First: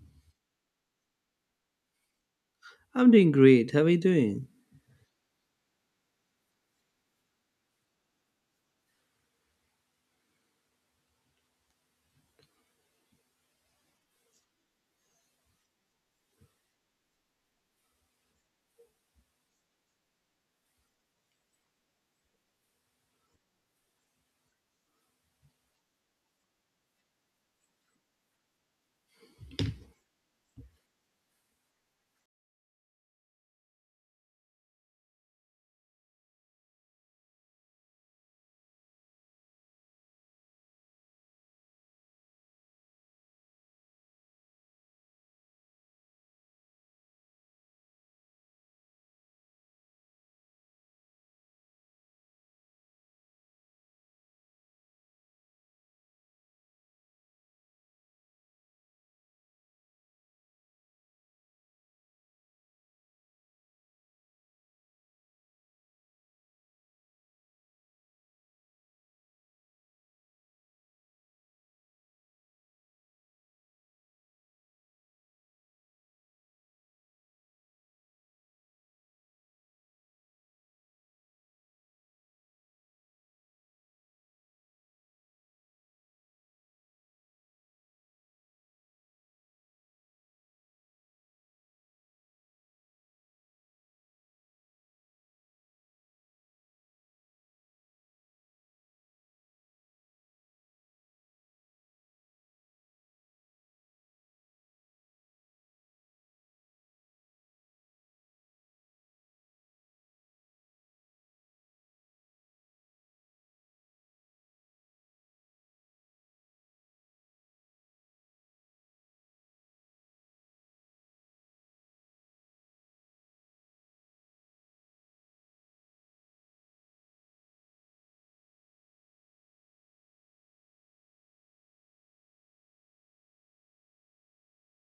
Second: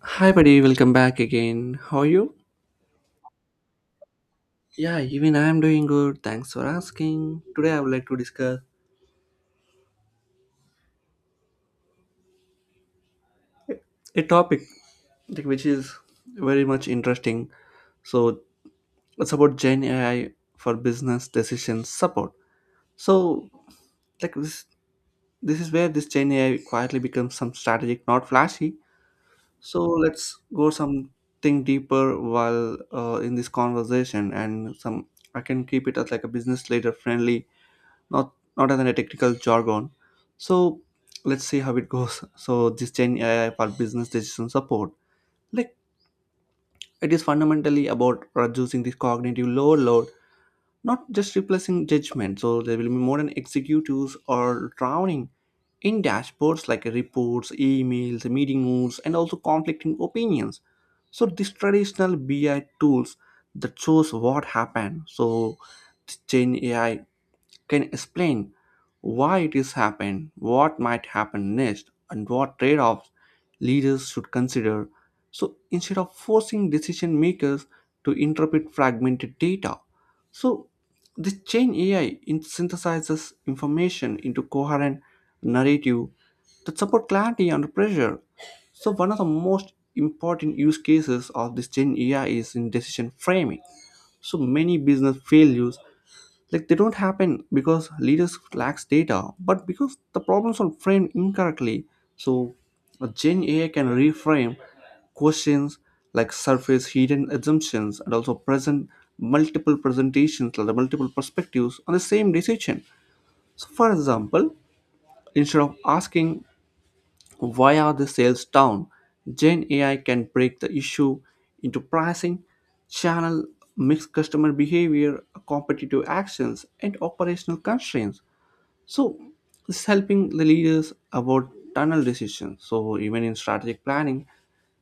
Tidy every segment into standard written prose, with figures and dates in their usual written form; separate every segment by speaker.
Speaker 1: Hi, buddy. Welcome back again. How are you?
Speaker 2: I'm doing great. How are you doing?
Speaker 1: Yeah, even I am doing good. Thanks for asking. Today, I would like to discuss a topic which is very much interesting. So it's about Gen AI for business decision support. So, like this, this is where this Gen AI quietly becomes some strategic, not flashy. So let's go something deeper while in this conversation, and some I can keep it as like a business leader friendly, not as in a technical jargon. So let's see how it goes. So this Gen AI for business decision support, like, it is fundamentally about reducing the cognitive overload, not just replacing judgment. So there will be more than executives or drowning in dashboards like reports, emails, meeting notes, and also conflicting opinions. So these traditional BI tools that shows what happened. So this Gen AI can explain why it is happened, what might happen next, and what trade-offs leaders should consider. So instead of forcing decision makers to interpret fragmented data, so this chain AI synthesizes information into coherent narrative that support clarity under pressure. So one of the most important use cases of this Gen AI is in decision framing. So many business failures, like, they don't happen because leaders lacks data but because the problems are framed incorrectly. So a Gen AI can reframe questions, like surface hidden assumptions and also present multiple presentations, like the multiple perspectives on the same decision. So for example, instead of asking why are the sales down? Gen AI can break the issue into pricing, channel mixed customer behavior, competitive actions, and operational constraints. So this is helping the leaders about tunnel decisions. So even in strategic planning,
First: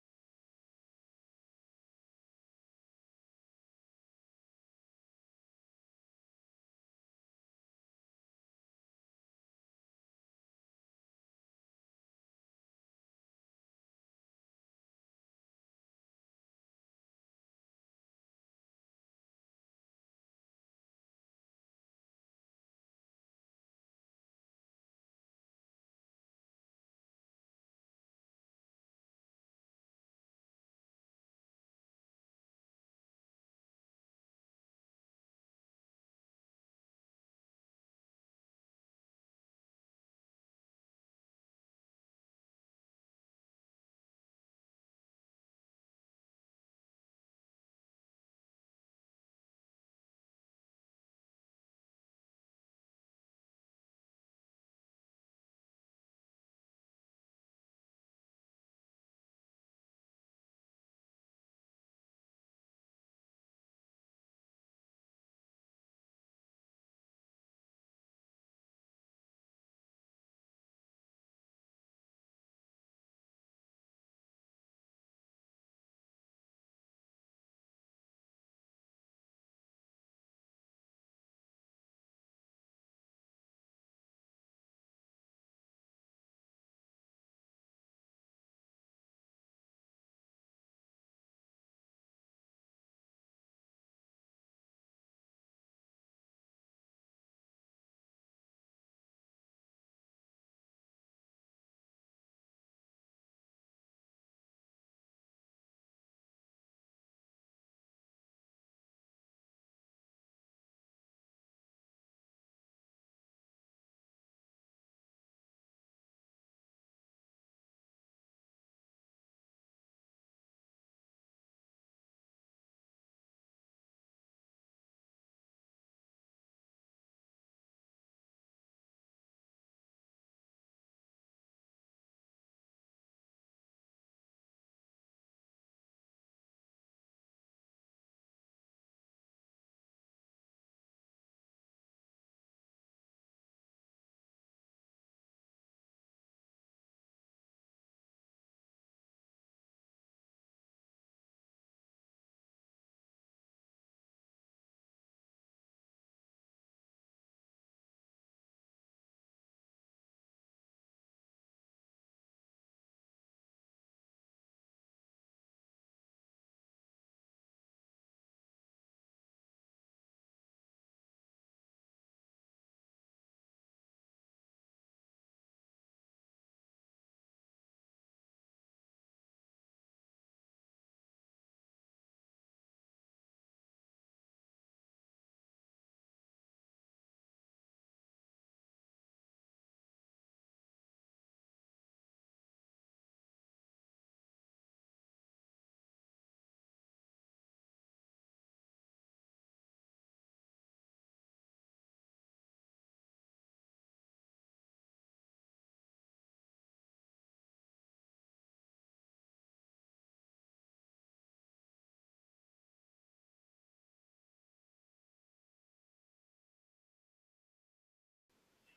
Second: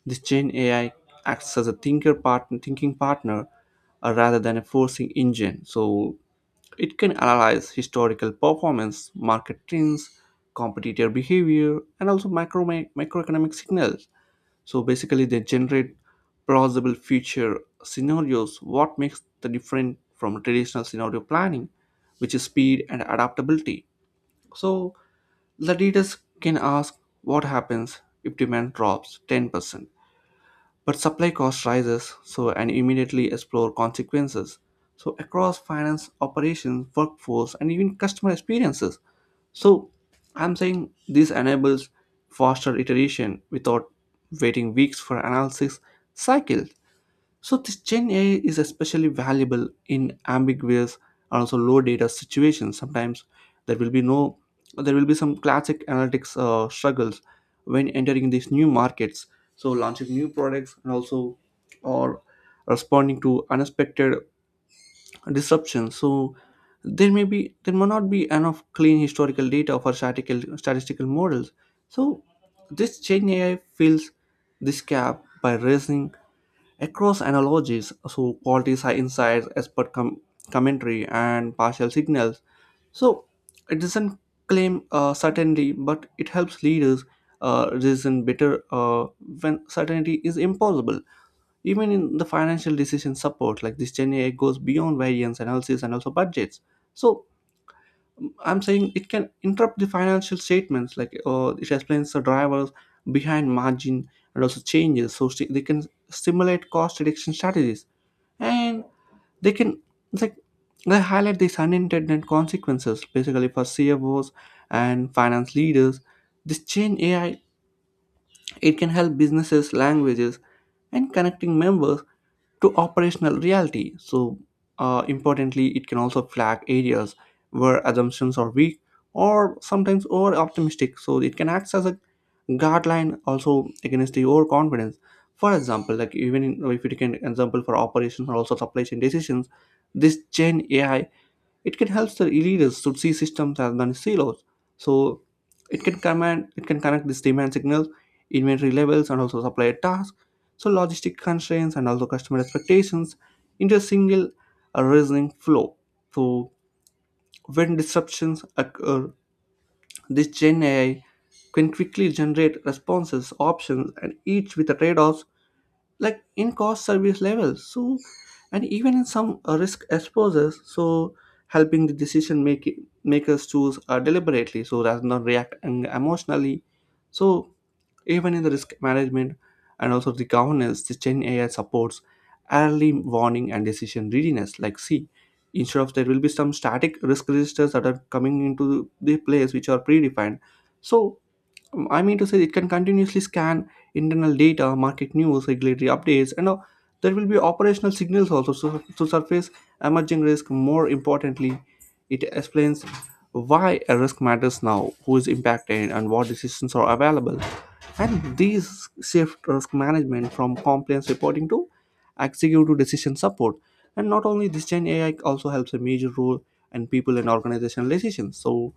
Speaker 1: this Gen AI acts as a thinker partner, thinking partner, rather than a forcing engine. So it can analyze historical performance, market trends, competitor behavior, and also microeconomic signals. So basically, they generate plausible future scenarios, what makes the different from traditional scenario planning, which is speed and adaptability. So the leaders can ask what happens if demand drops 10%. But supply cost rises, so and immediately explore consequences. So across finance, operations, workforce, and even customer experiences. So I'm saying this enables faster iteration without waiting weeks for analysis cycle. So this Gen AI is especially valuable in ambiguous and also low data situations. Sometimes there will be no, there will be some classic analytics struggles when entering these new markets. So launching new products and also or responding to unexpected disruptions. So there may not be enough clean historical data for statistical models. So this Gen AI fills this gap by raising across analogies, so qualities are insights, expert commentary, and partial signals. So it doesn't claim certainty, but it helps leaders reason better when certainty is impossible. Even in the financial decision support, like, this Gen AI goes beyond variance analysis and also budgets. So I'm saying it can interrupt the financial statements, it explains the drivers behind margin and also changes. So they can stimulate cost reduction strategies, and they can it's like they highlight these unintended consequences, basically for CFOs and finance leaders. This change AI, it can help businesses, languages, and connecting members to operational reality. So, importantly, it can also flag areas where assumptions are weak or sometimes over optimistic. So it can act as a guideline also against the overconfidence. For example, like, even in, if you take an example for operations or also supply chain decisions, this Gen AI, it can help the leaders to see systems as than silos. So it can connect these demand signals, inventory levels, and also supply tasks, so logistic constraints and also customer expectations into a single reasoning flow. So when disruptions occur, this Gen AI can quickly generate responses, options, and each with the trade-offs like in cost service levels. So and even in some risk exposures, so helping the decision making makers choose deliberately, so rather than react emotionally. So even in the risk management and also the governance, the Gen AI supports early warning and decision readiness, like, see, instead of there will be some static risk registers that are coming into the place which are predefined. So it can continuously scan internal data, market news, regulatory updates, and there will be operational signals also to surface emerging risk. More importantly, it explains why a risk matters now, who is impacted, and what decisions are available. And these shift risk management from compliance reporting to executive decision support. And not only this, Gen AI also helps a major role in people and organizational decisions. So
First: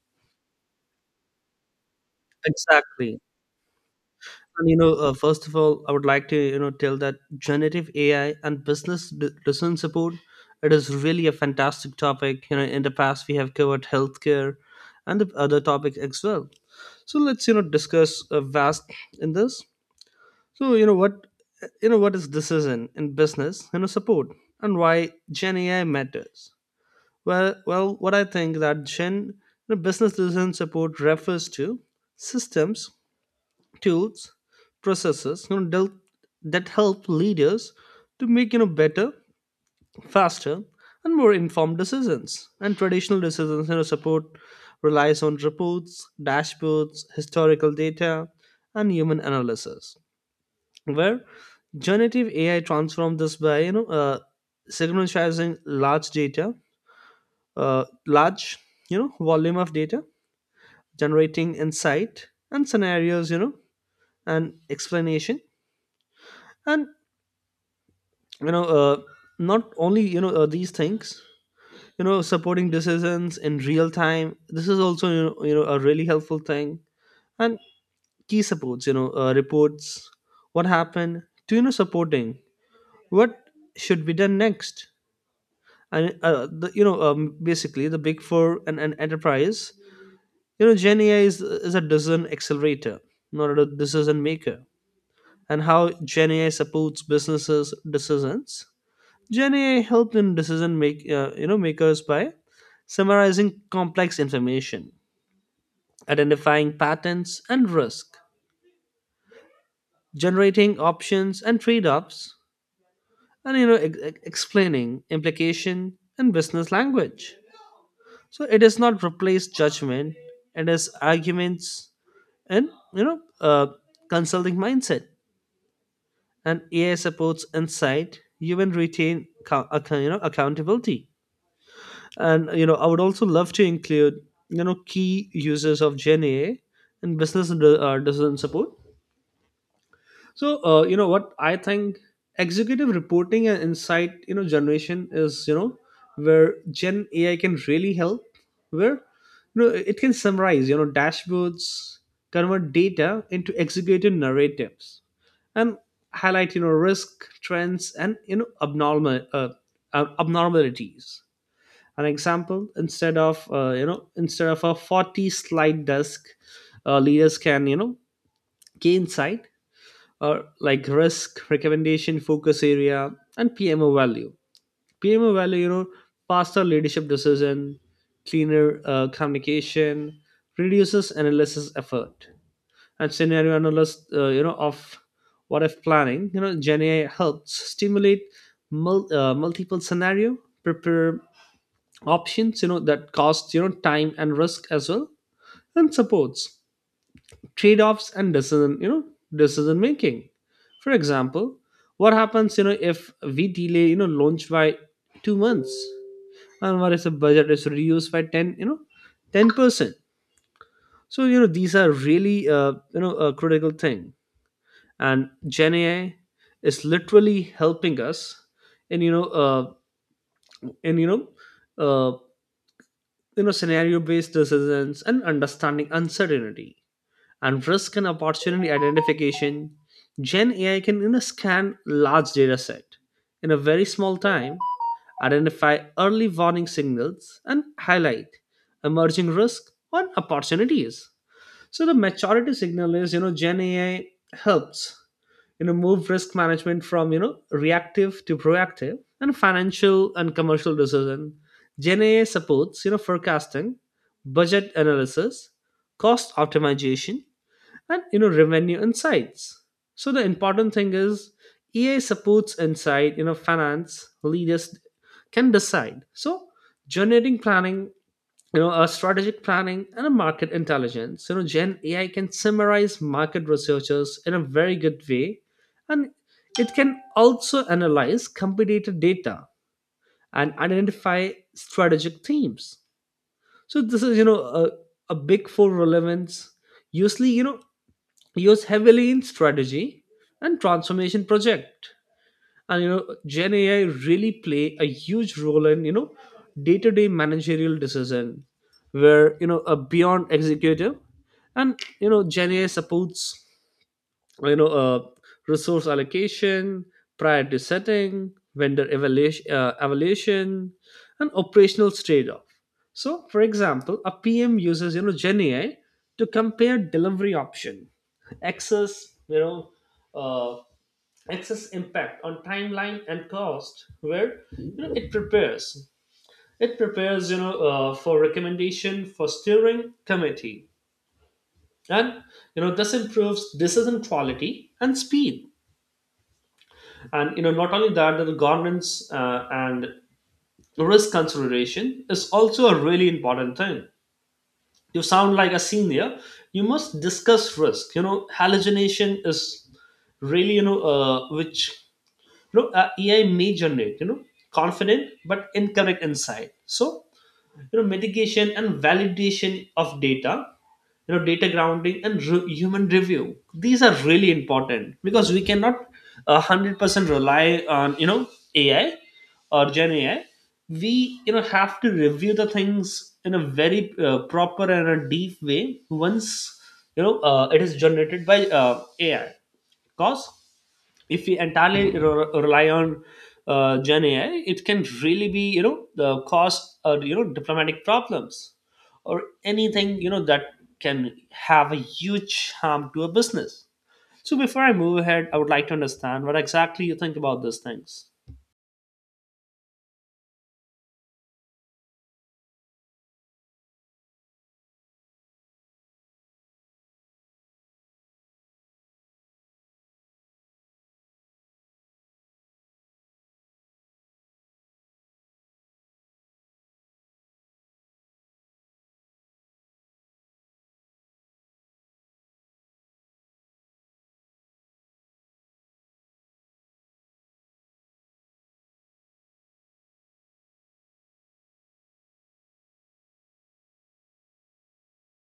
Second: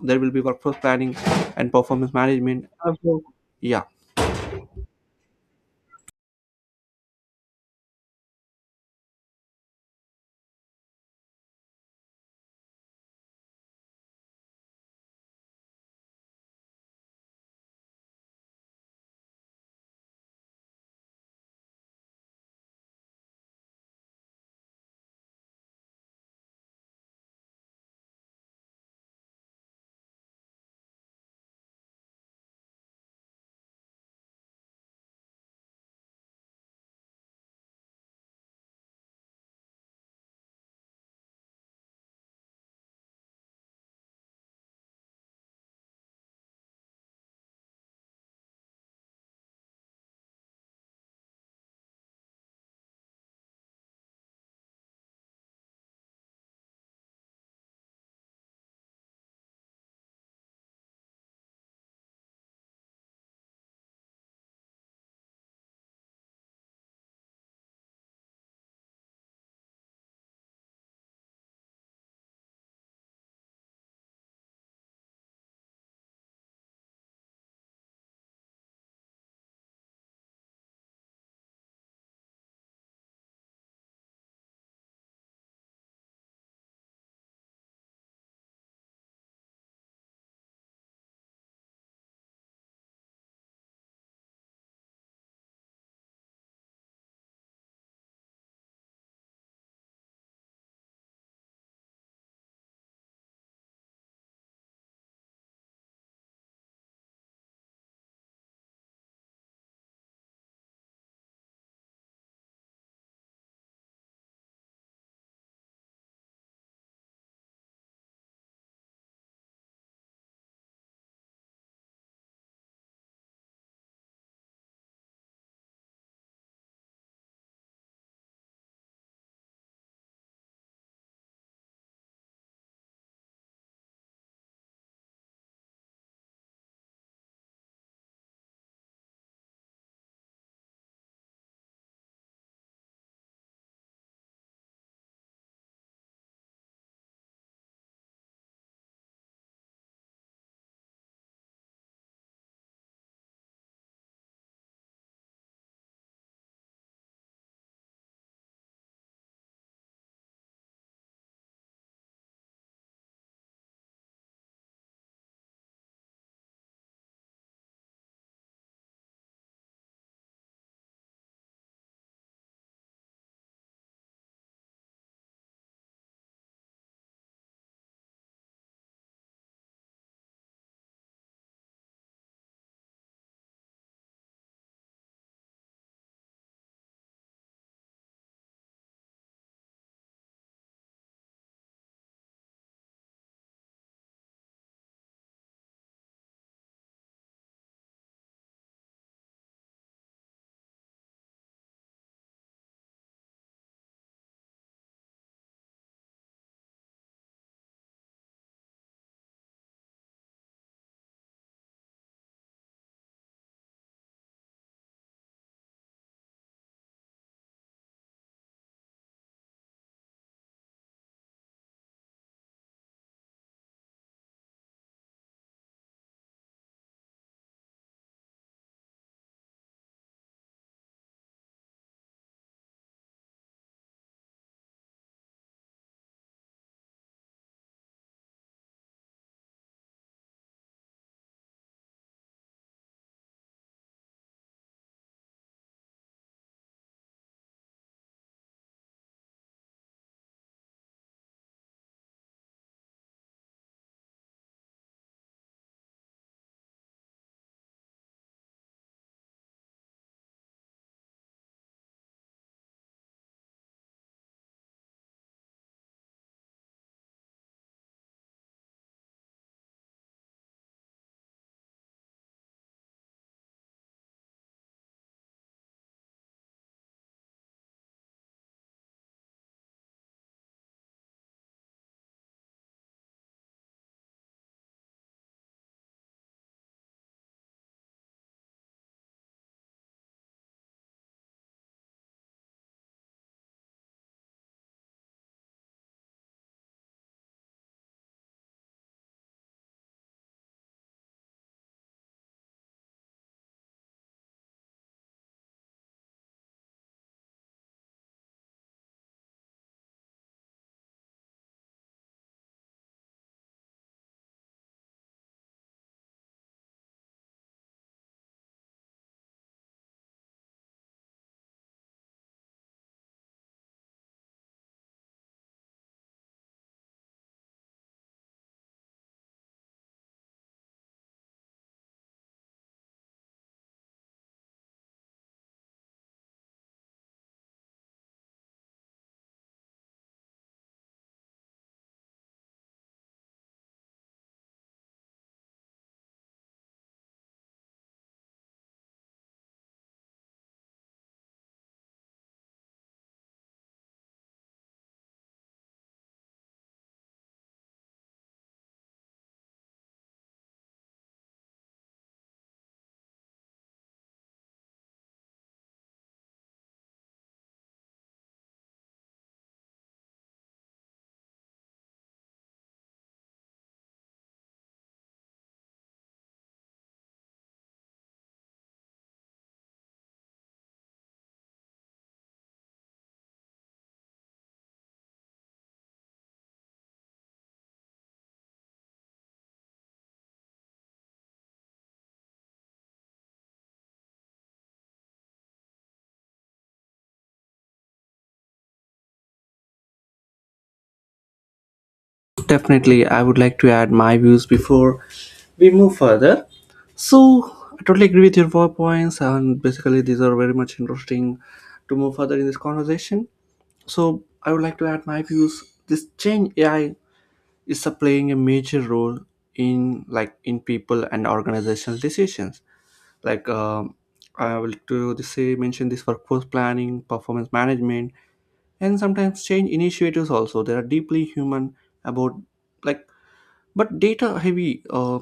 Speaker 1: there will be workforce planning and performance management
Speaker 2: Exactly.
Speaker 1: also, yeah
Speaker 2: And first of all, I would like to tell that generative AI and business decision support. It is really a fantastic topic. You know, in the past we have covered healthcare and the other topics as well. So let's discuss vast in this. So what is decision in business support and why Gen AI matters. Well, what I think that Gen the business decision support refers to systems, tools, processes that help leaders to make better, faster, and more informed decisions. And traditional decisions support relies on reports, dashboards, historical data, and human analysis. Where generative AI transforms this by synchronizing large volume of data, generating insight and scenarios, and explanation, and you know uh, not only these things, supporting decisions in real time. This is also, you know, a really helpful thing, and key supports, reports what happened, to supporting what should be done next. And the, you know basically, the big four and an enterprise, Gen AI is a decision accelerator, not a decision maker. And how Gen AI supports businesses decisions: Gen AI helped in decision makers by summarizing complex information, identifying patterns and risk, generating options and trade-offs, and explaining implication in business language. So it does not replace judgment, it is arguments and you know uh, consulting mindset. And AI supports insight, human retain co- account, you know accountability. And you know, I would also love to include key users of Gen AI and business decision support. So what I think, executive reporting and insight generation is where Gen AI can really help. Where it can summarize dashboards, convert data into executive narratives, and highlight risk trends and abnormalities. An example: instead of instead of a 40 slide desk, leaders can key insight or like risk recommendation focus area. And PMO value, faster leadership decision, cleaner communication, reduces analysis effort. And scenario analysis of what if planning, Gen AI helps stimulate multiple scenario, prepare options that cost time and risk as well, and supports trade-offs and decision you know decision making. For example, what happens if we delay launch by 2 months, and what if the budget is reduced by 10%? So these are really a critical thing, and Gen AI is literally helping us in you know uh, in uh, you know scenario based decisions and understanding uncertainty and risk and opportunity identification. Gen AI can, scan large data set in a very small time, identify early warning signals, and highlight emerging risk and opportunities. So the maturity signal is, Gen AI helps move risk management from reactive to proactive. And financial and commercial decision, Gen AI supports forecasting, budget analysis, cost optimization, and revenue insights. So the important thing is EA supports insight, finance leaders can decide. So generating planning, a strategic planning and a market intelligence. You know, Gen AI can summarize market researchers in a very good way, and it can also analyze competitor data and identify strategic themes. So this is, a big four relevance. Usually, used heavily in strategy and transformation project. And Gen AI really play a huge role in day-to-day managerial decision, where a beyond executive. And Gen AI supports you know uh, resource allocation, priority setting, evaluation, and operational trade-off. So for example, a PM uses Gen AI to compare delivery option, access uh excess impact on timeline and cost, where it prepares, for recommendation for steering committee. And this improves decision quality and speed. And not only that, the governance and risk consideration is also a really important thing. You sound like a senior, you must discuss risk. You know, hallucination is really, which AI may generate, you know, confident but incorrect insight. So, you know, mitigation and validation of data, you know, data grounding and human review. These are really important because we cannot 100% rely on, you know, AI or Gen AI. We, you know, have to review the things in a very proper and a deep way once, it is generated by AI. Because if we entirely rely on Gen AI, it can really be, the cause diplomatic problems or anything, that can have a huge harm to a business. So before I move ahead, I would like to understand what exactly you think about these things.
Speaker 1: definitely, I would like to add my views before we move further. So I totally agree with your four points, and basically these are very much interesting to move further in this conversation. So I would like to add my views. This change AI is a playing a major role in, like, in people and organizational decisions. like um, I will to say mention this workforce planning performance management, and sometimes change initiators also, they are deeply human about, like, but data heavy.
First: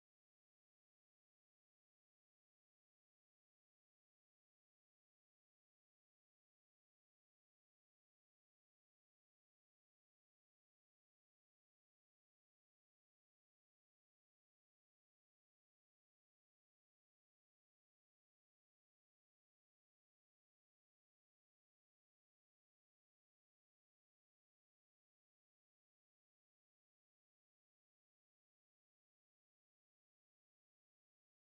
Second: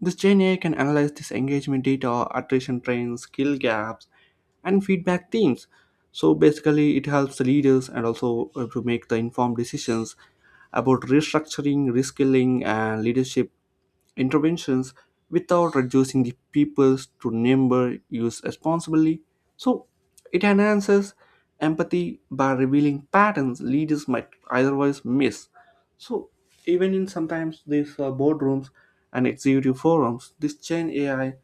Speaker 1: This Gen AI can analyze this engagement data, attrition trends, skill gaps, and feedback themes. So basically it helps the leaders and also to make the informed decisions about restructuring, reskilling, and leadership interventions without reducing the peoples to number use responsibly. So it enhances empathy by revealing patterns leaders might otherwise miss. So even in sometimes these boardrooms and executive forums, this chain AI,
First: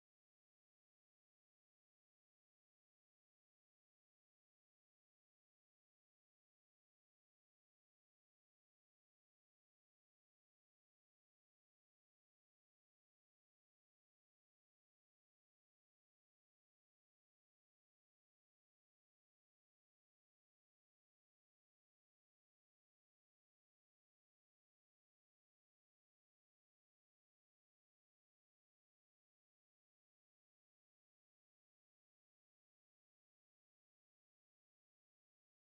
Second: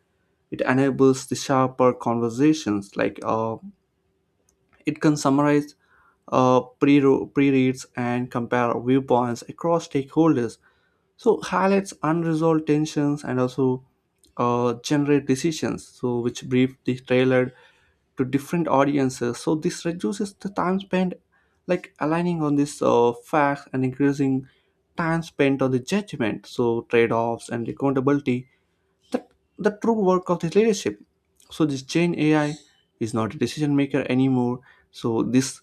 Speaker 1: it enables the sharper conversations. It can summarize pre reads and compare viewpoints across stakeholders, so highlights unresolved tensions and also generate decisions so which brief the trailer to different audiences. So this reduces the time spent like aligning on this facts and increasing time spent on the judgment, so trade-offs and accountability, the, the true work of this leadership. So this chain AI is not a decision maker anymore. So this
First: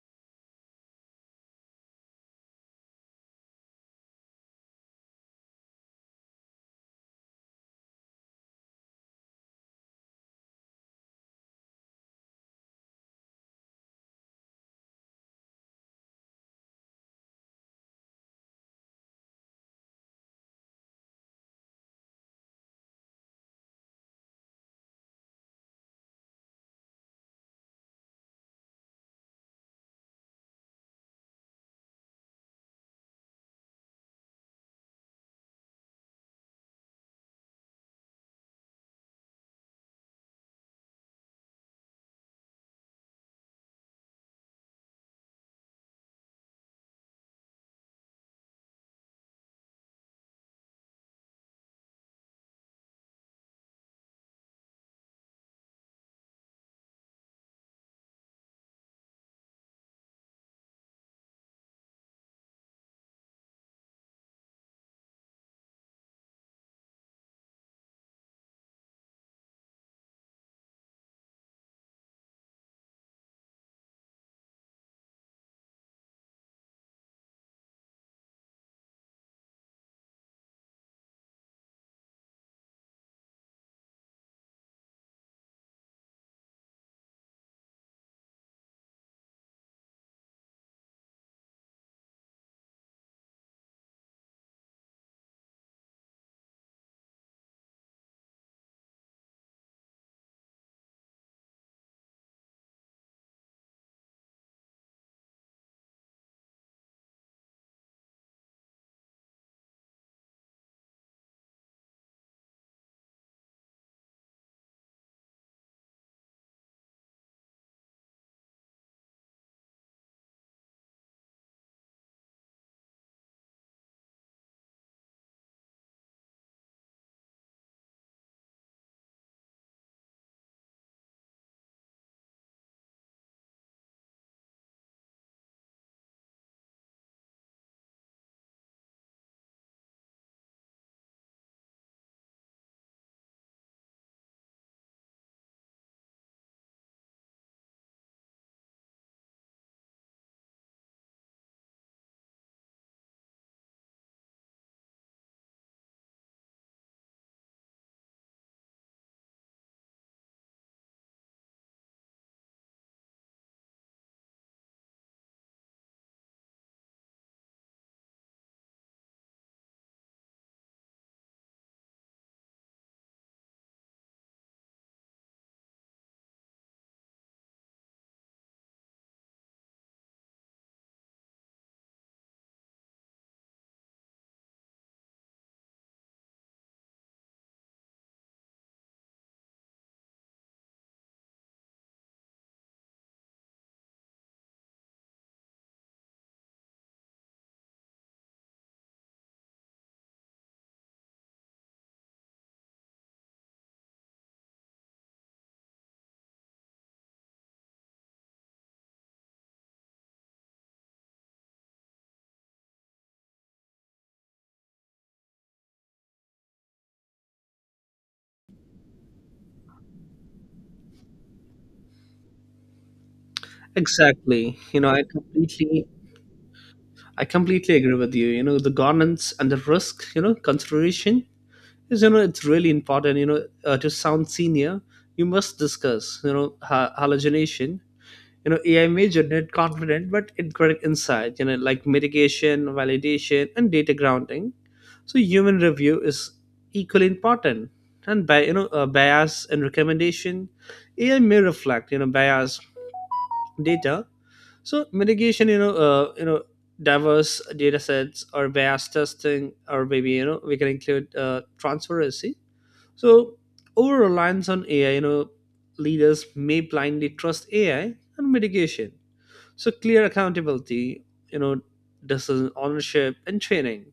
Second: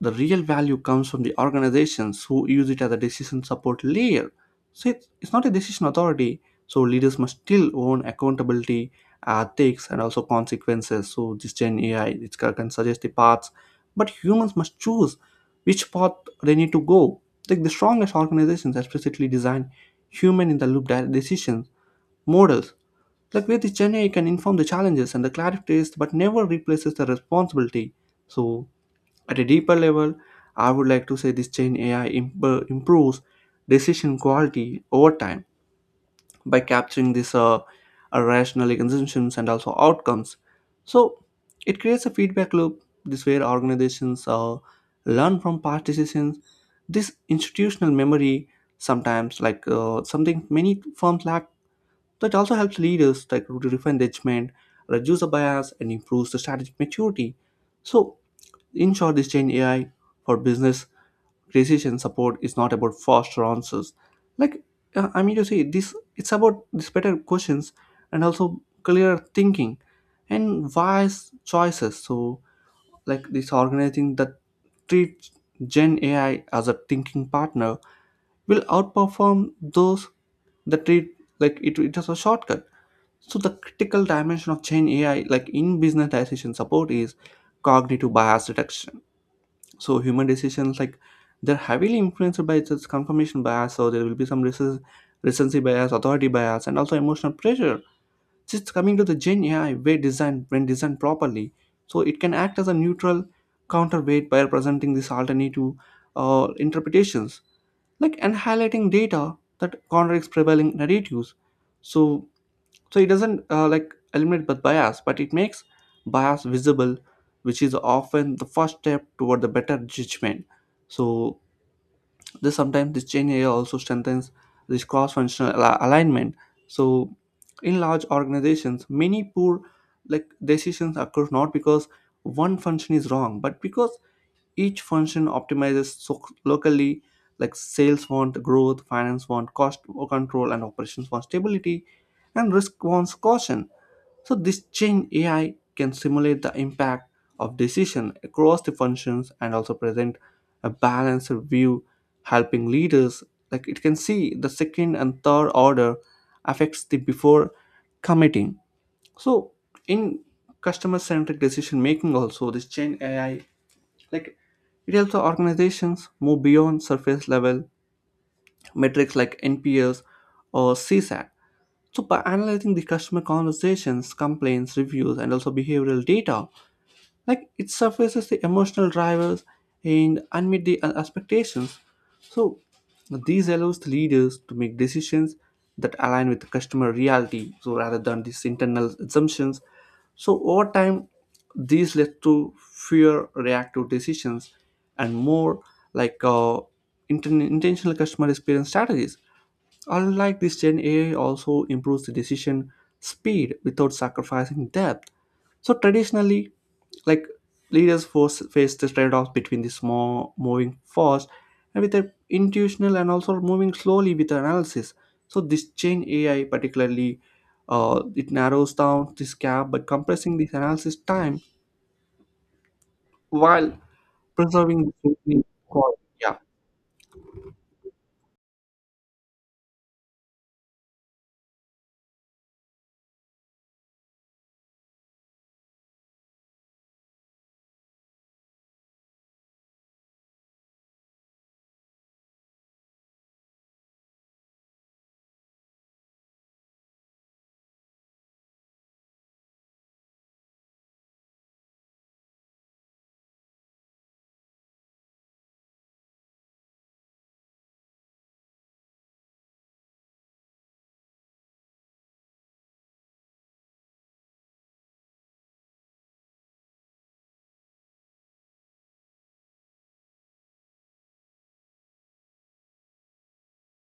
Speaker 1: the real value comes from the organizations who use it as a decision support layer. So it's not a decision authority. So leaders must still own accountability, ethics, and also consequences. So this Gen AI, it can suggest the paths, but humans must choose which path they need to go. Like, the strongest organizations explicitly design human in the loop decisions models, like where the Gen AI can inform the challenges and the clarifies, but never replaces the responsibility. So at a deeper level, I would like to say this Gen AI improves decision quality over time by capturing these rational consumptions and also outcomes. So it creates a feedback loop, this where organizations learn from past decisions. This institutional memory sometimes, like, something many firms lack. That also helps leaders like to refine judgment, reduce the bias, and improves the strategic maturity. So in short, this change AI for business decision support is not about faster answers. Like this it's about this better questions and also clear thinking and wise choices. So like this organizing that treats Gen AI as a thinking partner will outperform those that treat like it as a shortcut. So the critical dimension of Gen AI, like in business decision support, is cognitive bias detection. So human decisions, like, they're heavily influenced by this confirmation bias. So there will be some recency bias, authority bias, and also emotional pressure. Just coming to the Gen AI, way designed, when designed properly, so it can act as a neutral counterweight by presenting these alternative interpretations, like, and highlighting data that contradicts prevailing narratives. So so it doesn't eliminate the bias, but it makes bias visible, which is often the first step toward the better judgment. So this sometimes, this change area also strengthens this cross-functional alignment. So in large organizations many poor, like, decisions occur not because one function is wrong but because each function optimizes so locally. Like, sales want growth, finance want cost control, and operations want stability, and risk wants caution. So this chain AI can simulate the impact of decision across the functions and also present a balanced view, helping leaders, like, it can see the second and third order affects the before committing. So in customer-centric decision making, also this chain AI, like it helps the organizations move beyond surface level metrics like NPS or CSAT. So by analyzing the customer conversations, complaints, reviews, and also behavioral data, it surfaces the emotional drivers and unmet the expectations. So these allows the leaders to make decisions that align with the customer reality, so rather than these internal assumptions. So over time, these led to fewer reactive decisions and more, like uh, intentional customer experience strategies. Unlike this, Gen AI also improves the decision speed without sacrificing depth. So traditionally, like leaders force face the trade-off between this more moving fast and with a intuitional, and also moving slowly with analysis. So this change AI particularly, it narrows down this gap by compressing this analysis time while
Speaker 2: Exactly. You
Speaker 1: preserving
Speaker 2: know,
Speaker 1: the
Speaker 2: I
Speaker 1: thinking
Speaker 2: completely
Speaker 1: quality. Yeah,
Speaker 2: I completely agree with you. You know, the governance and the risk, you know, consideration is, you know, it's really important, you know, to sound senior, you must discuss, you know, hallucination. You know, AI may generate confident but incorrect insight. You know, like mitigation, validation, and data grounding. So human review is equally important. And by bias and recommendation, AI may reflect bias data. So mitigation, diverse data sets or bias testing, or maybe we can include transparency. So over reliance on AI, leaders may blindly trust AI. And mitigation, so clear accountability, you know, decision ownership and training,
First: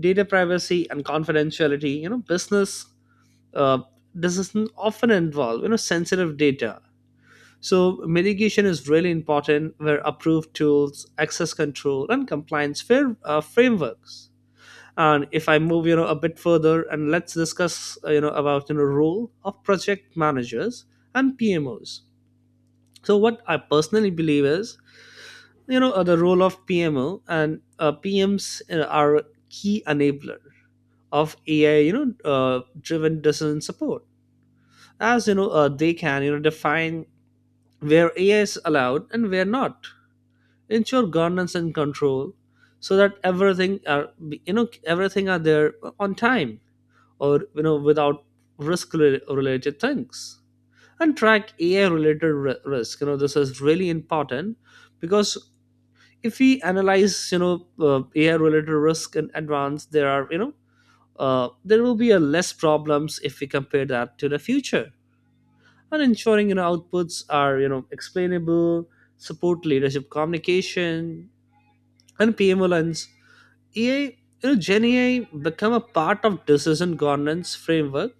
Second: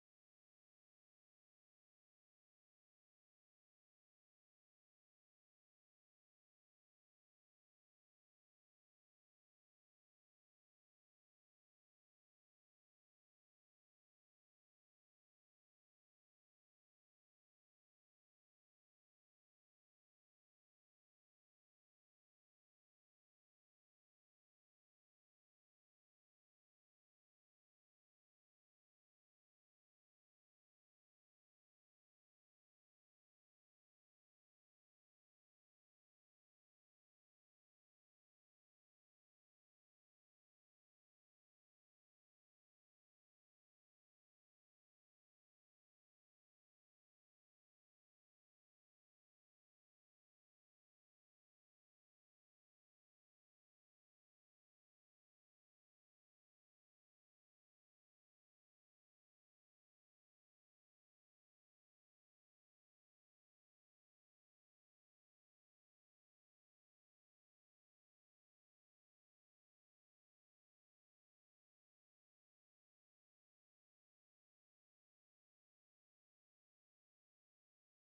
Speaker 2: data privacy and confidentiality. You know, business uh, decisions often involve sensitive data. So mitigation is really important, where approved tools, access control, and compliance frameworks. And if I move, you know, a bit further, and let's discuss, about role of project managers and PMOs. So what I personally believe is, the role of PMO and PMs are a key enabler of AI, driven decision support. As they can define where AI is allowed and where not, ensure governance and control so that everything are there on time, or without risk related things, and track AI related risk. You know, this is really important because if we analyze, AI related risk in advance, there are, there will be a less problems if we compare that to the future. And ensuring outputs are explainable, support leadership communication and PMLNs. AI, Gen AI, become a part of decision governance framework.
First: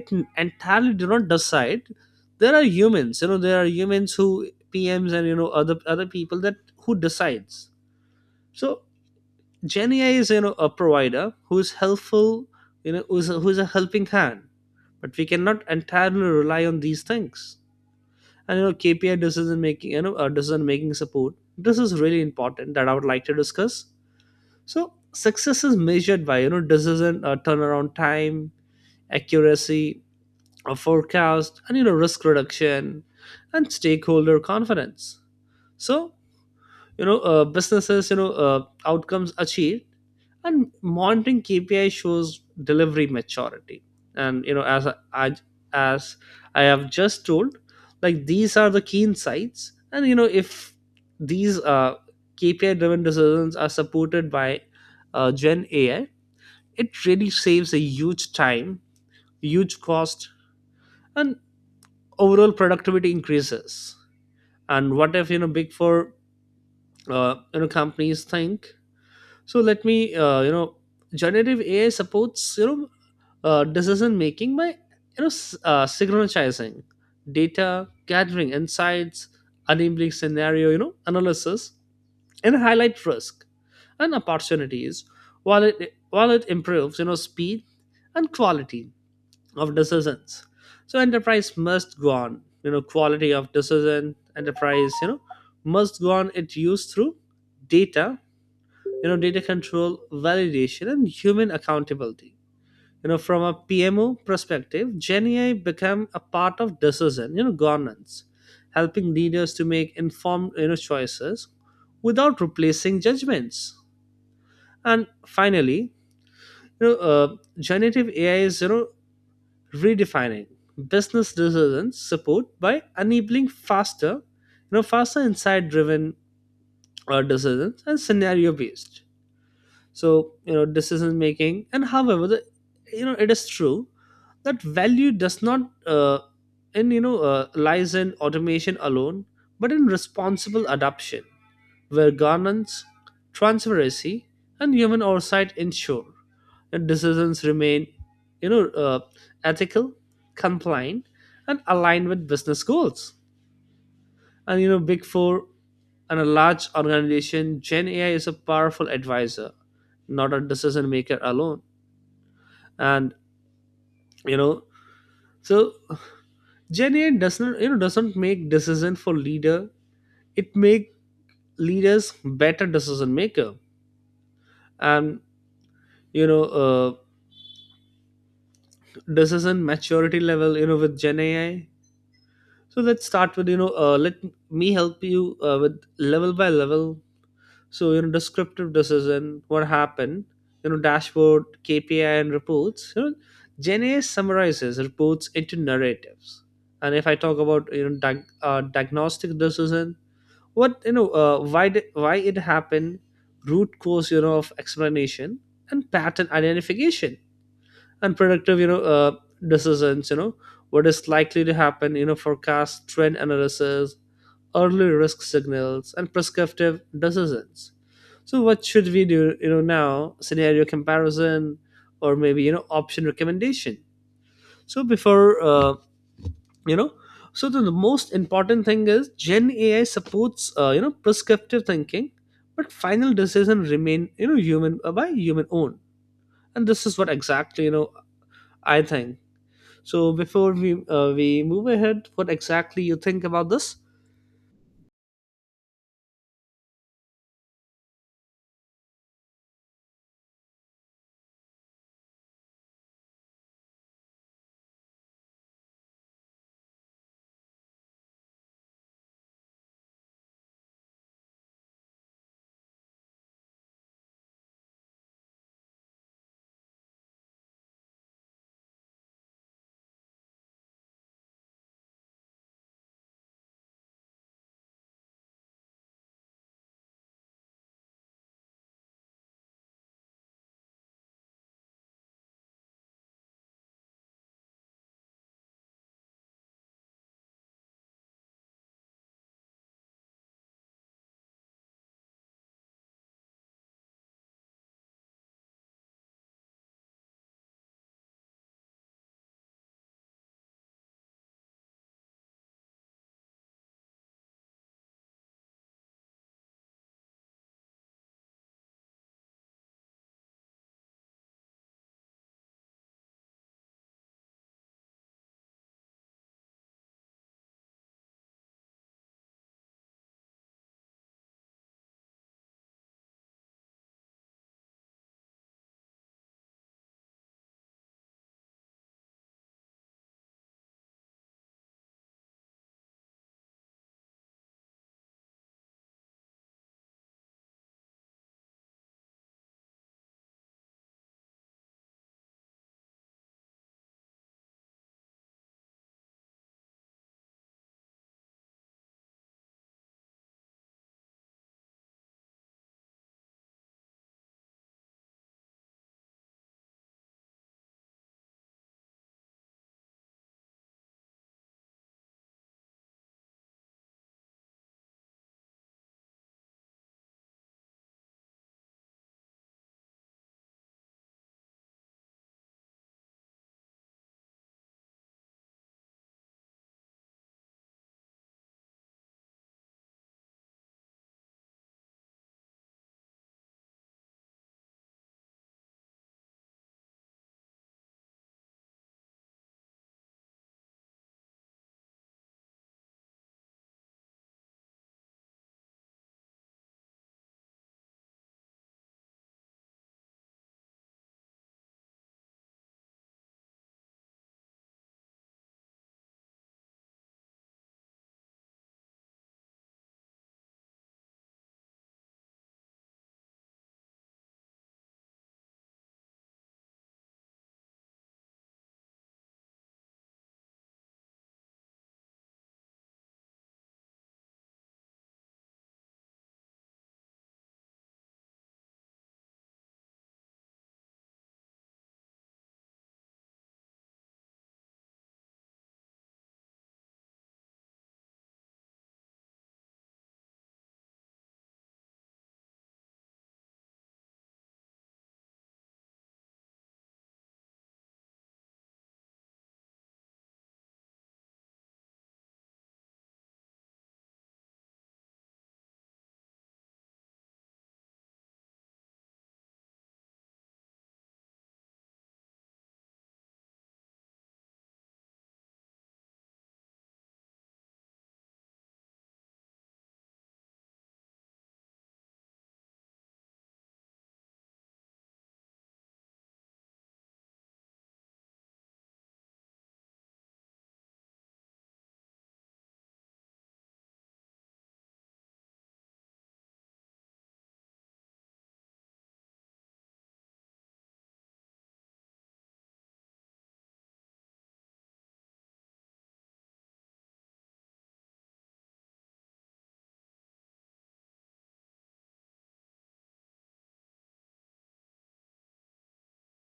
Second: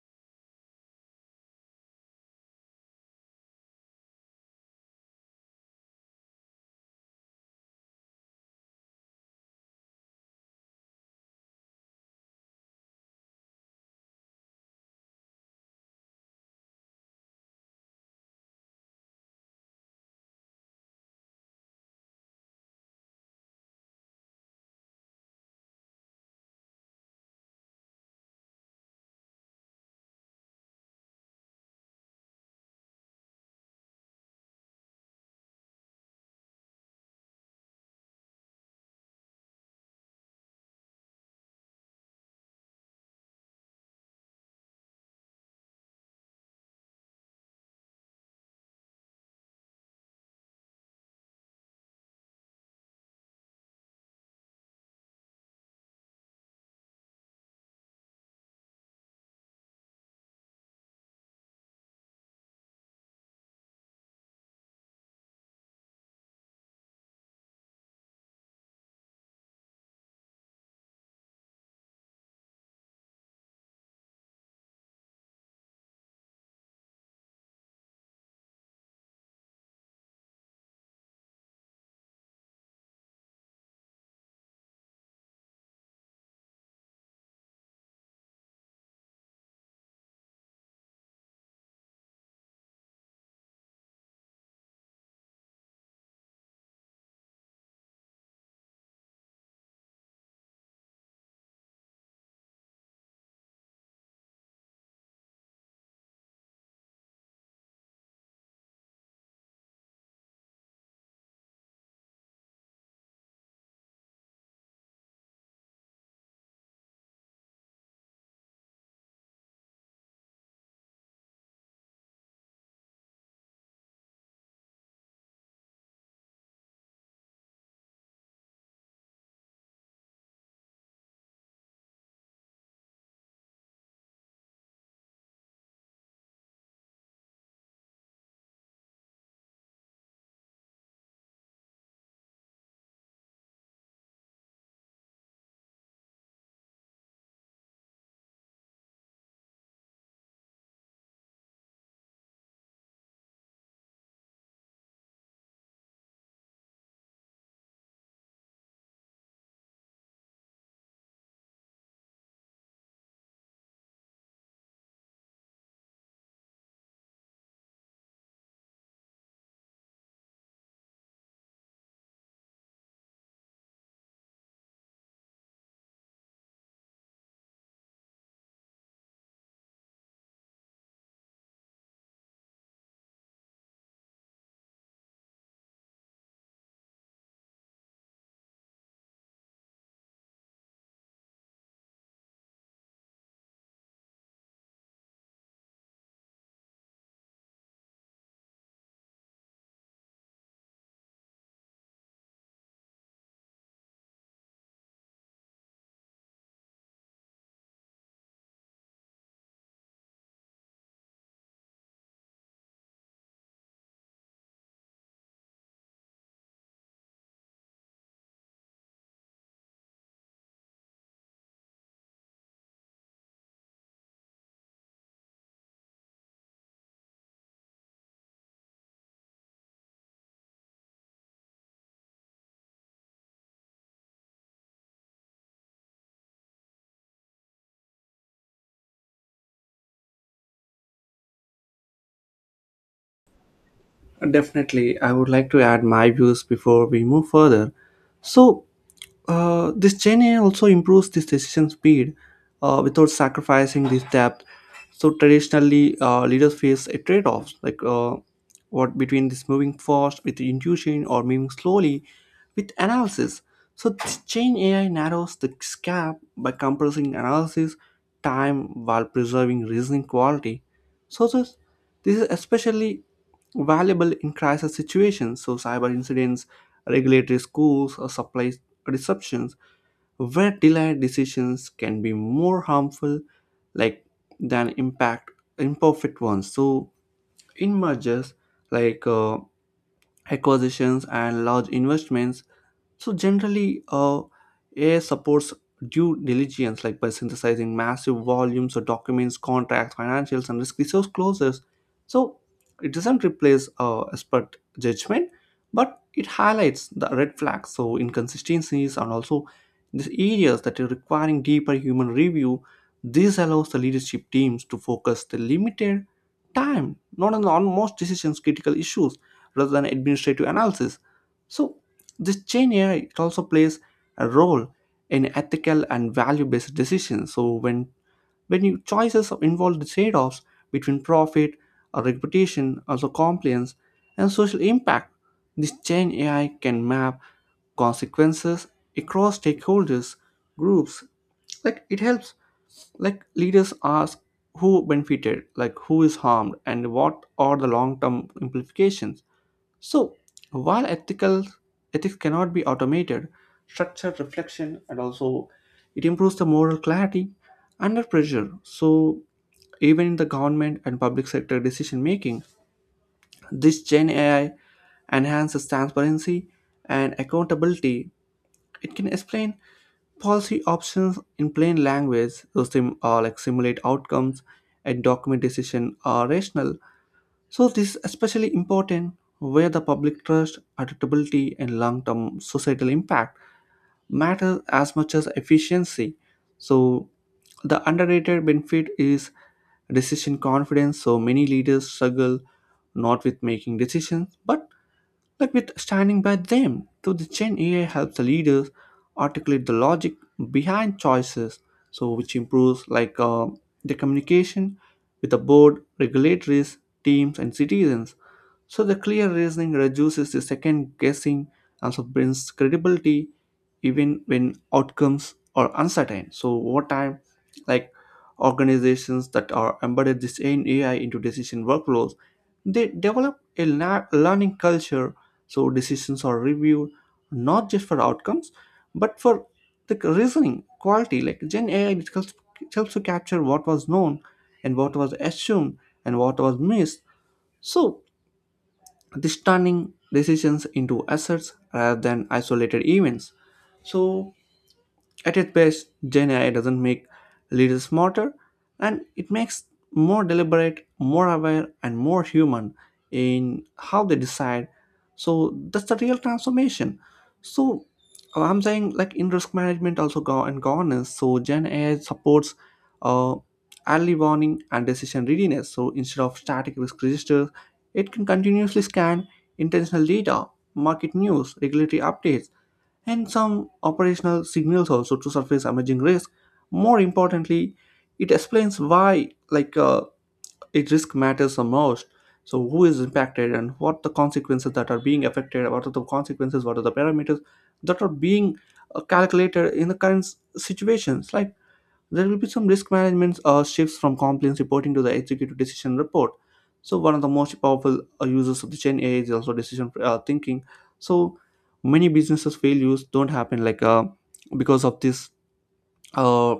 Speaker 2: It entirely do not decide. There are humans, there are humans who, PMs and other people, that who decides. So Gen AI is, a provider who is helpful, who's a helping hand, but we cannot entirely rely on these things. And you know, KPI decision making, you know decision making support, this is really important that I would like to discuss. So success is measured by decision turnaround time, accuracy, a forecast, and risk reduction, and stakeholder confidence. So businesses, outcomes achieved, and monitoring KPI shows delivery maturity. And as I have just told, like these are the key insights. And if these KPI driven decisions are supported by Gen AI, it really saves a huge time, huge cost, and overall productivity increases. And what if big four companies think? So let me, generative AI supports decision making by synchronizing data, gathering insights, enabling scenario analysis, and highlight risk and opportunities, while it improves speed and quality of decisions. So enterprise must go on, quality of decision. Enterprise, must go on it, used through data, data control, validation, and human accountability. You know, from a PMO perspective, Gen AI become a part of decision, governance, helping leaders to make informed choices without replacing judgments. And finally, know uh, generative AI is, redefining business decisions support by enabling faster you know faster insight driven decisions and scenario based, decision making. And however the, it is true that value does not, in you know lies in automation alone, but in responsible adoption where governance, transparency, and human oversight ensure that decisions remain, you know uh, ethical, compliant, and aligned with business goals. And you know, big four and a large organization, Gen AI is a powerful advisor, not a decision maker alone. And you know so Gen AI doesn't you know doesn't make decision for leader, it make leaders better decision maker. And you know uh, decision maturity level, with Gen AI, so let's start with, let me help you with level by level. So, you know, descriptive decision, what happened, you know, dashboard, KPI, and reports. You know, Gen A summarizes reports into narratives. And if I talk about diagnostic decision, what, why it happened, root cause of explanation and pattern identification, unproductive decisions, what is likely to happen, forecast, trend analysis, early risk signals. And prescriptive decisions, so what should we do, now scenario comparison, or maybe option recommendation. So before you know so the most important thing is Gen AI supports, prescriptive thinking, but final decision remain, you know human by human own. And this is what exactly I think. So before we move ahead, what exactly you think about this?
Speaker 1: definitely. I would like to add my views before we move further. So this Gen AI also improves this decision speed without sacrificing this depth. So traditionally, leaders face a trade-off, like what between this moving fast with intuition or moving slowly with analysis. So this Gen AI narrows the gap by compressing analysis time while preserving reasoning quality. So this is especially valuable in crisis situations. So cyber incidents, regulatory schools, or supply disruptions, where delayed decisions can be more harmful like than impact imperfect ones. So in mergers, like uh, acquisitions and large investments, so generally, AI supports due diligence, like by synthesizing massive volumes of documents, contracts, financials, and risk resource closes. So it doesn't replace expert judgment, but it highlights the red flags, so inconsistencies, and also these areas that are requiring deeper human review. This allows the leadership teams to focus the limited time not on the almost decisions critical issues rather than administrative analysis. So this chain AI, it also plays a role in ethical and value-based decisions. So when your choices involve the trade-offs between profit or reputation, also compliance and social impact, this chain AI can map consequences across stakeholders groups. Like it helps, like leaders ask who benefited, like who is harmed, and what are the long-term implications. So, while ethical ethics cannot be automated, structured reflection and also it improves the moral clarity under pressure. So, even in the government and public sector decision making, this Gen AI enhances transparency and accountability. It can explain policy options in plain language, so simulate outcomes and document decision are rational. So this is especially important where the public trust, adaptability, and long-term societal impact matter as much as efficiency. So the underrated benefit is decision confidence. So many leaders struggle not with making decisions, but with standing by them. So the Gen AI helps the leaders articulate the logic behind choices, so which improves the communication with the board, regulators, teams, and citizens. So the clear reasoning reduces the second guessing, also brings credibility even when outcomes are uncertain. So over time, like organizations that are embedded this in AI into decision workflows, they develop a learning culture. So decisions are reviewed not just for outcomes, but for the reasoning quality. Like Gen AI it helps to capture what was known, and what was assumed, and what was missed. So this turning decisions into assets rather than isolated events. So at its best, Gen AI doesn't make leaders smarter, and it makes more deliberate, more aware, and more human in how they decide. So that's the real transformation. So I'm saying, like in risk management, also go and governance. So Gen AI supports uh, early warning and decision readiness. So instead of static risk registers, it can continuously scan intentional data, market news, regulatory updates, and some operational signals also to surface emerging risk. More importantly, it explains why, a risk matters the most. So who is impacted and what the consequences that are being affected, what are the consequences, what are the parameters that are being calculated in the current situations. Like there will be some risk management shifts from compliance reporting to the executive decision report. So one of the most powerful users of the Gen AI is also decision thinking. So many businesses failures don't happen because of this uh,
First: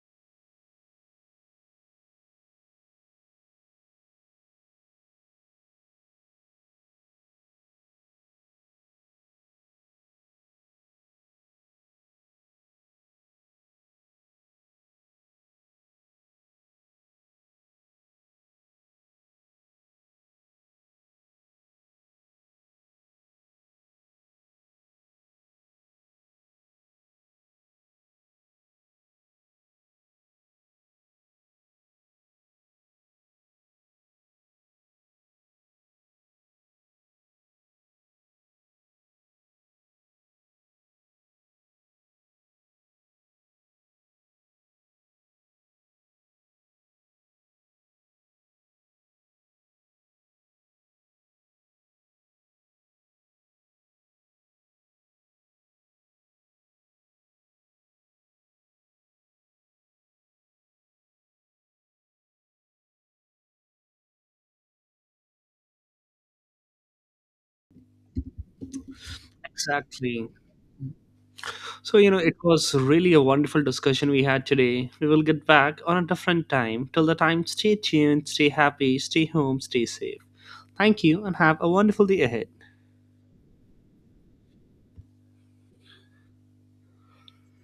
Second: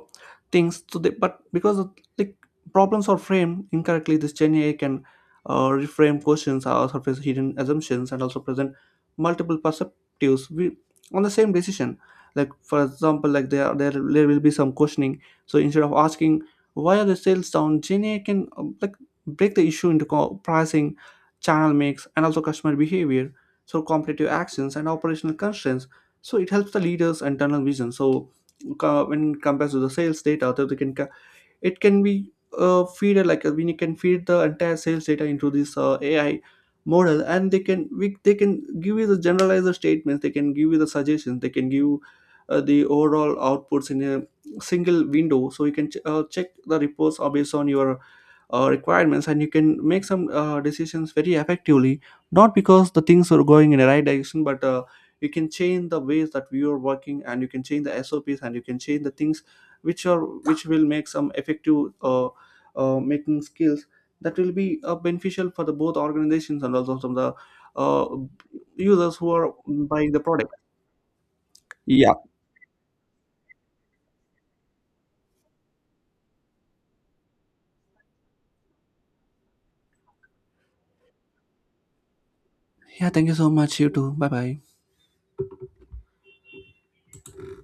Speaker 1: things to the but because of, like problems are framed incorrectly. This Gen AI can reframe questions or surface hidden assumptions, and also present multiple perspectives on the same decision. Like for example, there will be some questioning. So instead of asking why are the sales down, Gen AI can break the issue into pricing, channel mix, and also customer behavior, so competitive actions and operational constraints. So it helps the leaders internal vision. So when it compares to the sales data that we can it can be, feed, when you can feed the entire sales data into this AI model, and they can give you the generalized statements, they can give you the suggestions, they can give the overall outputs in a single window, so you can check the reports are based on your requirements, and you can make some decisions very effectively, not because the things are going in the right direction, but you can change the ways that we are working, and you can change the SOPs, and you can change the things which are which will make some effective making skills that will be beneficial for the both organizations and also from the uh, users who are buying the
Speaker 2: Exactly.
Speaker 1: product.
Speaker 2: So you
Speaker 1: yeah
Speaker 2: know, it was really a wonderful discussion we had today. We will get back on a different time. Till the time, stay tuned, stay happy, stay home, stay safe. Thank you, and have a wonderful day ahead.
Speaker 1: yeah, thank you so much. You too. Bye bye.